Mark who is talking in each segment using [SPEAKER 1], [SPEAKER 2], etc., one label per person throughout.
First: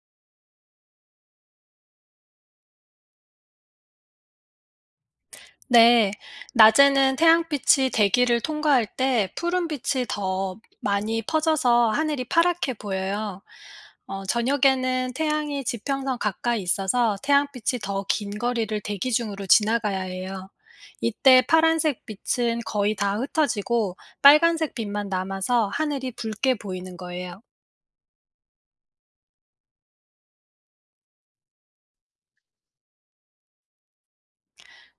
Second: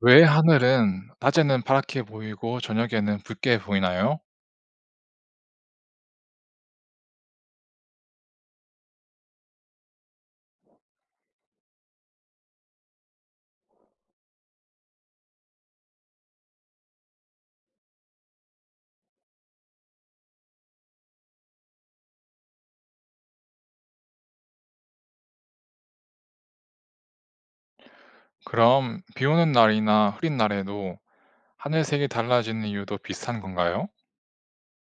[SPEAKER 1] 왜 하늘은 낮에는 파랗게 보이고 저녁에는 붉게 보이나요?
[SPEAKER 2] 네, 낮에는 태양빛이 대기를 통과할 때 푸른빛이 더 많이 퍼져서 하늘이 파랗게 보여요. 저녁에는 태양이 지평선 가까이 있어서 태양빛이 더 긴 거리를 대기 중으로 지나가야 해요. 이때 파란색 빛은 거의 다 흩어지고 빨간색 빛만 남아서 하늘이 붉게 보이는 거예요.
[SPEAKER 1] 그럼 비 오는 날이나 흐린 날에도 하늘색이 달라지는 이유도 비슷한 건가요?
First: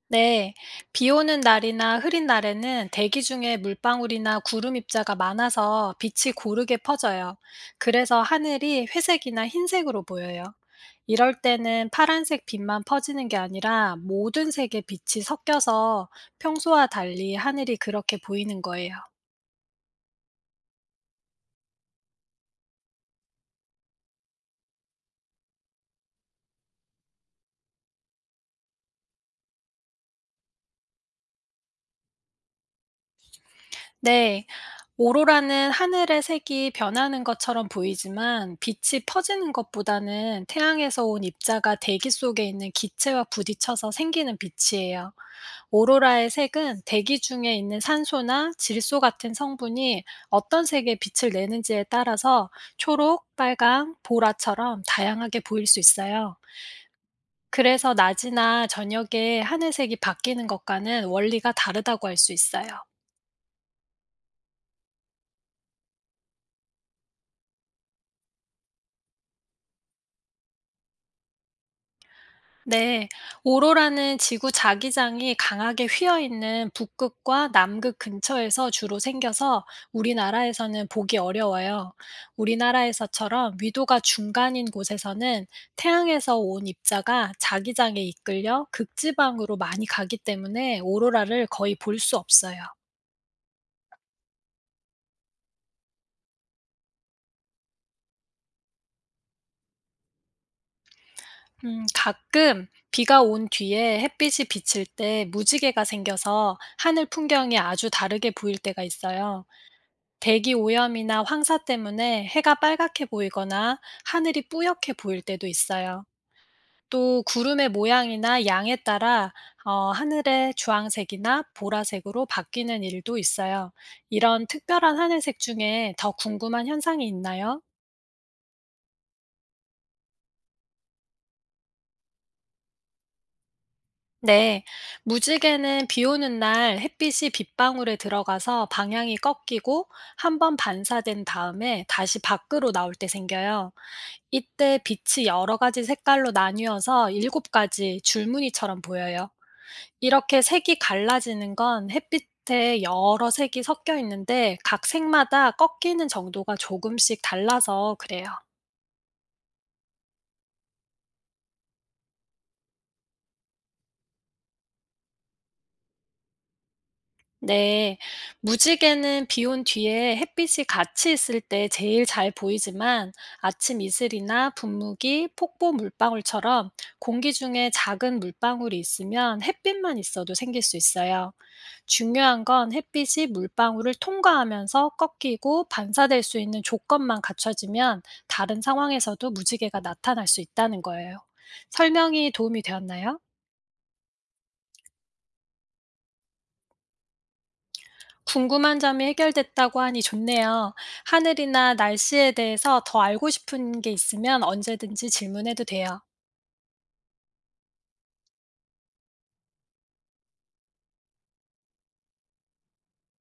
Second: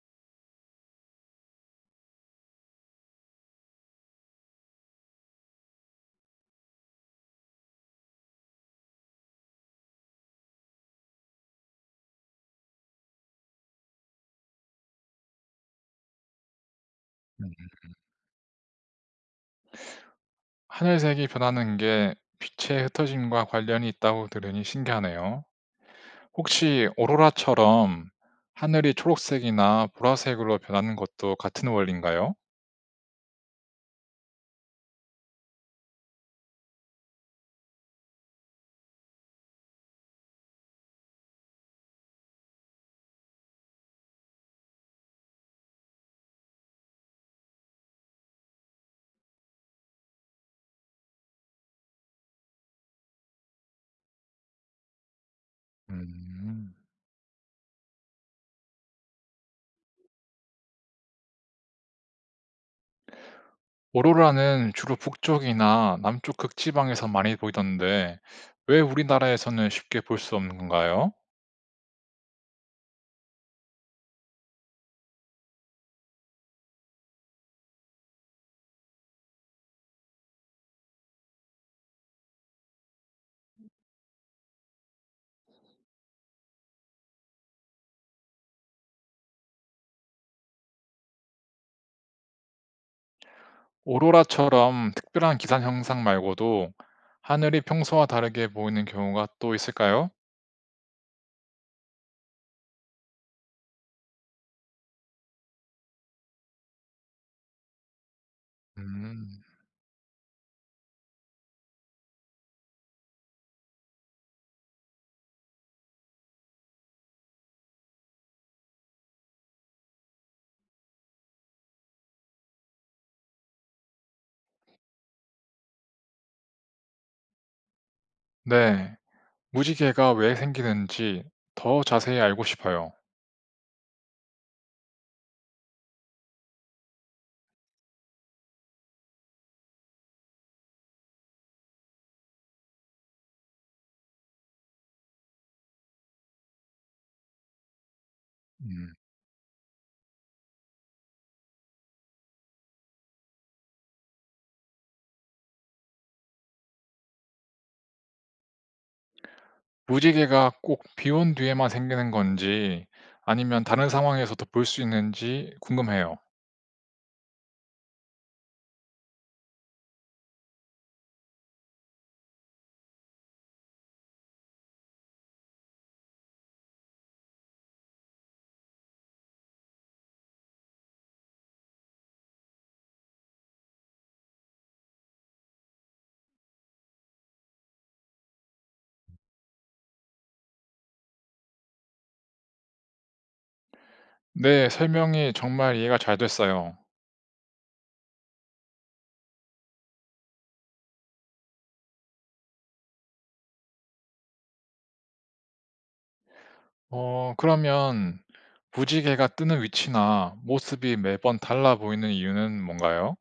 [SPEAKER 2] 네, 비 오는 날이나 흐린 날에는 대기 중에 물방울이나 구름 입자가 많아서 빛이 고르게 퍼져요. 그래서 하늘이 회색이나 흰색으로 보여요. 이럴 때는 파란색 빛만 퍼지는 게 아니라 모든 색의 빛이 섞여서 평소와 달리
[SPEAKER 1] 음.
[SPEAKER 2] 하늘이 그렇게 보이는 거예요.
[SPEAKER 1] 하늘색이 변하는 게 빛의 흩어짐과 관련이 있다고 들으니 신기하네요. 혹시 오로라처럼 하늘이 초록색이나 보라색으로 변하는 것도 같은 원리인가요?
[SPEAKER 2] 네, 오로라는 하늘의 색이 변하는 것처럼 보이지만 빛이 퍼지는 것보다는 태양에서 온 입자가 대기 속에 있는 기체와 부딪혀서 생기는 빛이에요. 오로라의 색은 대기 중에 있는 산소나 질소 같은 성분이 어떤 색의 빛을 내는지에 따라서 초록, 빨강, 보라처럼 다양하게 보일 수 있어요.
[SPEAKER 1] 음.
[SPEAKER 2] 그래서 낮이나 저녁에 하늘색이 바뀌는 것과는 원리가 다르다고 할 수 있어요.
[SPEAKER 1] 오로라는 주로 북쪽이나 남쪽 극지방에서 많이 보이던데 왜 우리나라에서는 쉽게 볼 수 없는 건가요?
[SPEAKER 2] 네, 오로라는 지구 자기장이 강하게 휘어 있는 북극과 남극 근처에서 주로 생겨서 우리나라에서는 보기 어려워요. 우리나라에서처럼 위도가 중간인 곳에서는 태양에서 온 입자가 자기장에 이끌려 극지방으로 많이 가기 때문에 오로라를 거의 볼 수 없어요.
[SPEAKER 1] 오로라처럼 특별한 기상 현상 말고도 하늘이 평소와 다르게 보이는 경우가 또 있을까요?
[SPEAKER 2] 가끔 비가 온 뒤에 햇빛이 비칠 때 무지개가 생겨서 하늘 풍경이 아주 다르게 보일 때가
[SPEAKER 1] 음,
[SPEAKER 2] 있어요. 대기 오염이나 황사 때문에 해가 빨갛게 보이거나 하늘이 뿌옇게 보일 때도 있어요. 또 구름의 모양이나 양에 따라 하늘의 주황색이나 보라색으로 바뀌는 일도 있어요. 이런 특별한 하늘색 중에 더 궁금한 현상이 있나요?
[SPEAKER 1] 네. 무지개가 왜 생기는지 더 자세히 알고 싶어요.
[SPEAKER 2] 네, 무지개는 비 오는 날 햇빛이 빗방울에 들어가서 방향이 꺾이고 한번 반사된 다음에 다시 밖으로 나올 때 생겨요. 이때 빛이 여러 가지 색깔로 나뉘어서 일곱 가지 줄무늬처럼
[SPEAKER 1] 음,
[SPEAKER 2] 보여요. 이렇게 색이 갈라지는 건 햇빛에 여러 색이 섞여 있는데 각 색마다 꺾이는 정도가 조금씩 달라서 그래요.
[SPEAKER 1] 무지개가 꼭 비온 뒤에만 생기는 건지 아니면 다른 상황에서도 볼 수 있는지 궁금해요.
[SPEAKER 2] 네, 무지개는 비온 뒤에 햇빛이 같이 있을 때 제일 잘 보이지만 아침 이슬이나 분무기, 폭포 물방울처럼 공기 중에 작은 물방울이 있으면 햇빛만 있어도 생길 수 있어요. 중요한 건 햇빛이 물방울을 통과하면서 꺾이고 반사될 수 있는 조건만 갖춰지면 다른 상황에서도 무지개가 나타날 수 있다는 거예요. 설명이 도움이 되었나요?
[SPEAKER 1] 네, 설명이 정말 이해가 잘 됐어요.
[SPEAKER 2] 궁금한 점이 해결됐다고 하니 좋네요. 하늘이나 날씨에 대해서 더 알고 싶은 게 있으면 언제든지 질문해도 돼요.
[SPEAKER 1] 그러면 무지개가 뜨는 위치나 모습이 매번 달라 보이는 이유는 뭔가요?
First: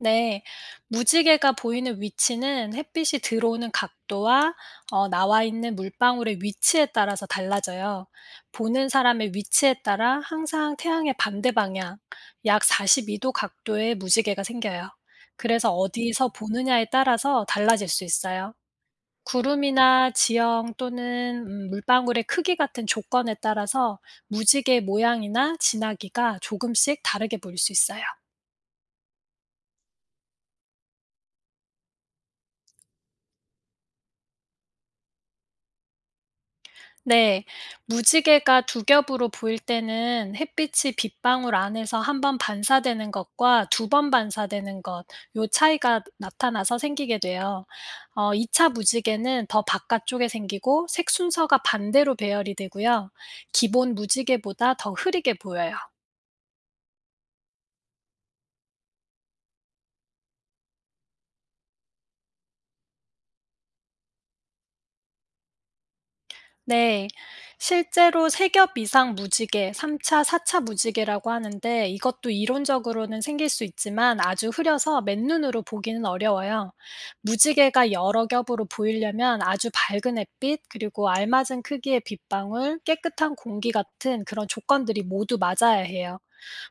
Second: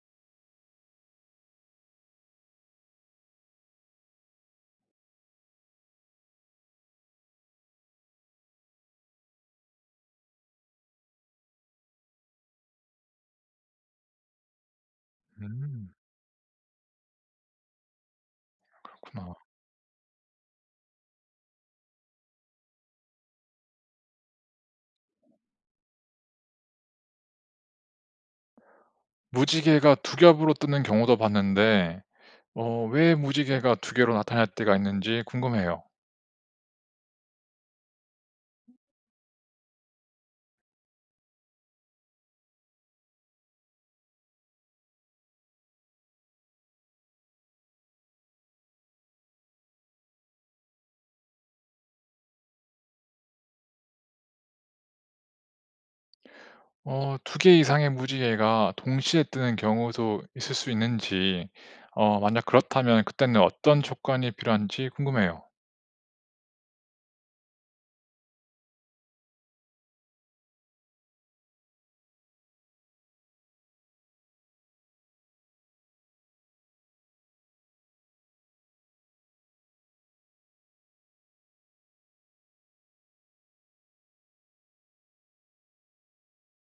[SPEAKER 2] 네. 무지개가 보이는 위치는 햇빛이 들어오는 각도와 나와 있는 물방울의 위치에 따라서 달라져요. 보는 사람의 위치에 따라 항상 태양의 반대 방향, 약 42도 각도의 무지개가 생겨요. 그래서
[SPEAKER 1] 음,
[SPEAKER 2] 어디서 보느냐에 따라서 달라질 수 있어요.
[SPEAKER 1] 그렇구나.
[SPEAKER 2] 구름이나 지형 또는 물방울의 크기 같은 조건에 따라서 무지개 모양이나 진하기가 조금씩 다르게 보일 수 있어요.
[SPEAKER 1] 무지개가 두 겹으로 뜨는 경우도 봤는데 왜 무지개가 두 개로 나타날 때가 있는지 궁금해요.
[SPEAKER 2] 네, 무지개가 두 겹으로 보일 때는 햇빛이 빗방울 안에서 한 번 반사되는 것과 두 번 반사되는 것, 요 차이가 나타나서 생기게 돼요. 2차 무지개는 더 바깥쪽에 생기고 색 순서가 반대로 배열이 되고요. 기본 무지개보다 더 흐리게 보여요.
[SPEAKER 1] 두 개 이상의 무지개가 동시에 뜨는 경우도 있을 수 있는지 만약 그렇다면 그때는 어떤 조건이 필요한지 궁금해요.
[SPEAKER 2] 네. 실제로 3겹 이상 무지개, 3 차, 4차 무지개라고 하는데 이것도 이론적으로는 생길 수 있지만 아주 흐려서 맨눈으로 보기는 어려워요. 무지개가 여러 겹으로 보이려면 아주 밝은 햇빛, 그리고 알맞은 크기의 빗방울, 깨끗한 공기 같은 그런 조건들이 모두 맞아야 해요.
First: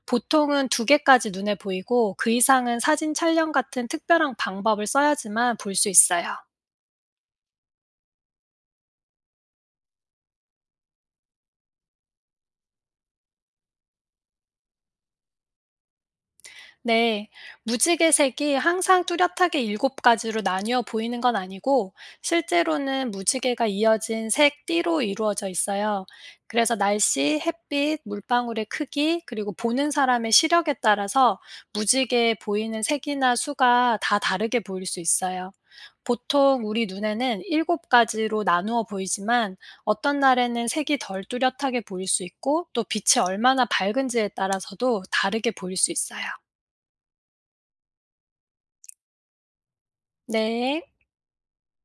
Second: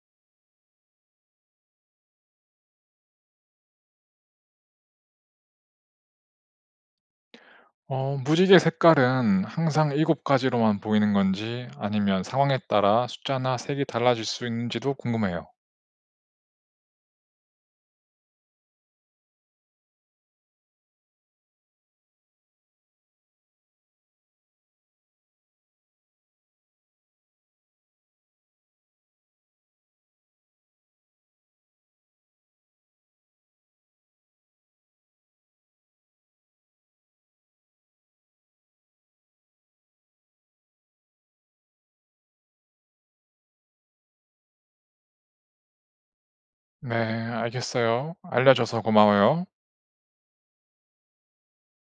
[SPEAKER 2] 보통은 두 개까지 눈에 보이고 그 이상은 사진 촬영 같은 특별한 방법을 써야지만 볼 수 있어요.
[SPEAKER 1] 무지개 색깔은 항상 일곱 가지로만 보이는 건지 아니면 상황에 따라 숫자나 색이 달라질 수 있는지도 궁금해요.
[SPEAKER 2] 네, 무지개 색이 항상 뚜렷하게 일곱 가지로 나뉘어 보이는 건 아니고, 실제로는 무지개가 이어진 색 띠로 이루어져 있어요. 그래서 날씨, 햇빛, 물방울의 크기, 그리고 보는 사람의 시력에 따라서 무지개에 보이는 색이나 수가 다 다르게 보일 수 있어요. 보통 우리 눈에는 일곱 가지로 나누어 보이지만 어떤 날에는 색이 덜 뚜렷하게 보일 수 있고 또 빛이 얼마나 밝은지에 따라서도 다르게 보일 수 있어요.
[SPEAKER 1] 네, 알겠어요. 알려줘서 고마워요.
[SPEAKER 2] 네.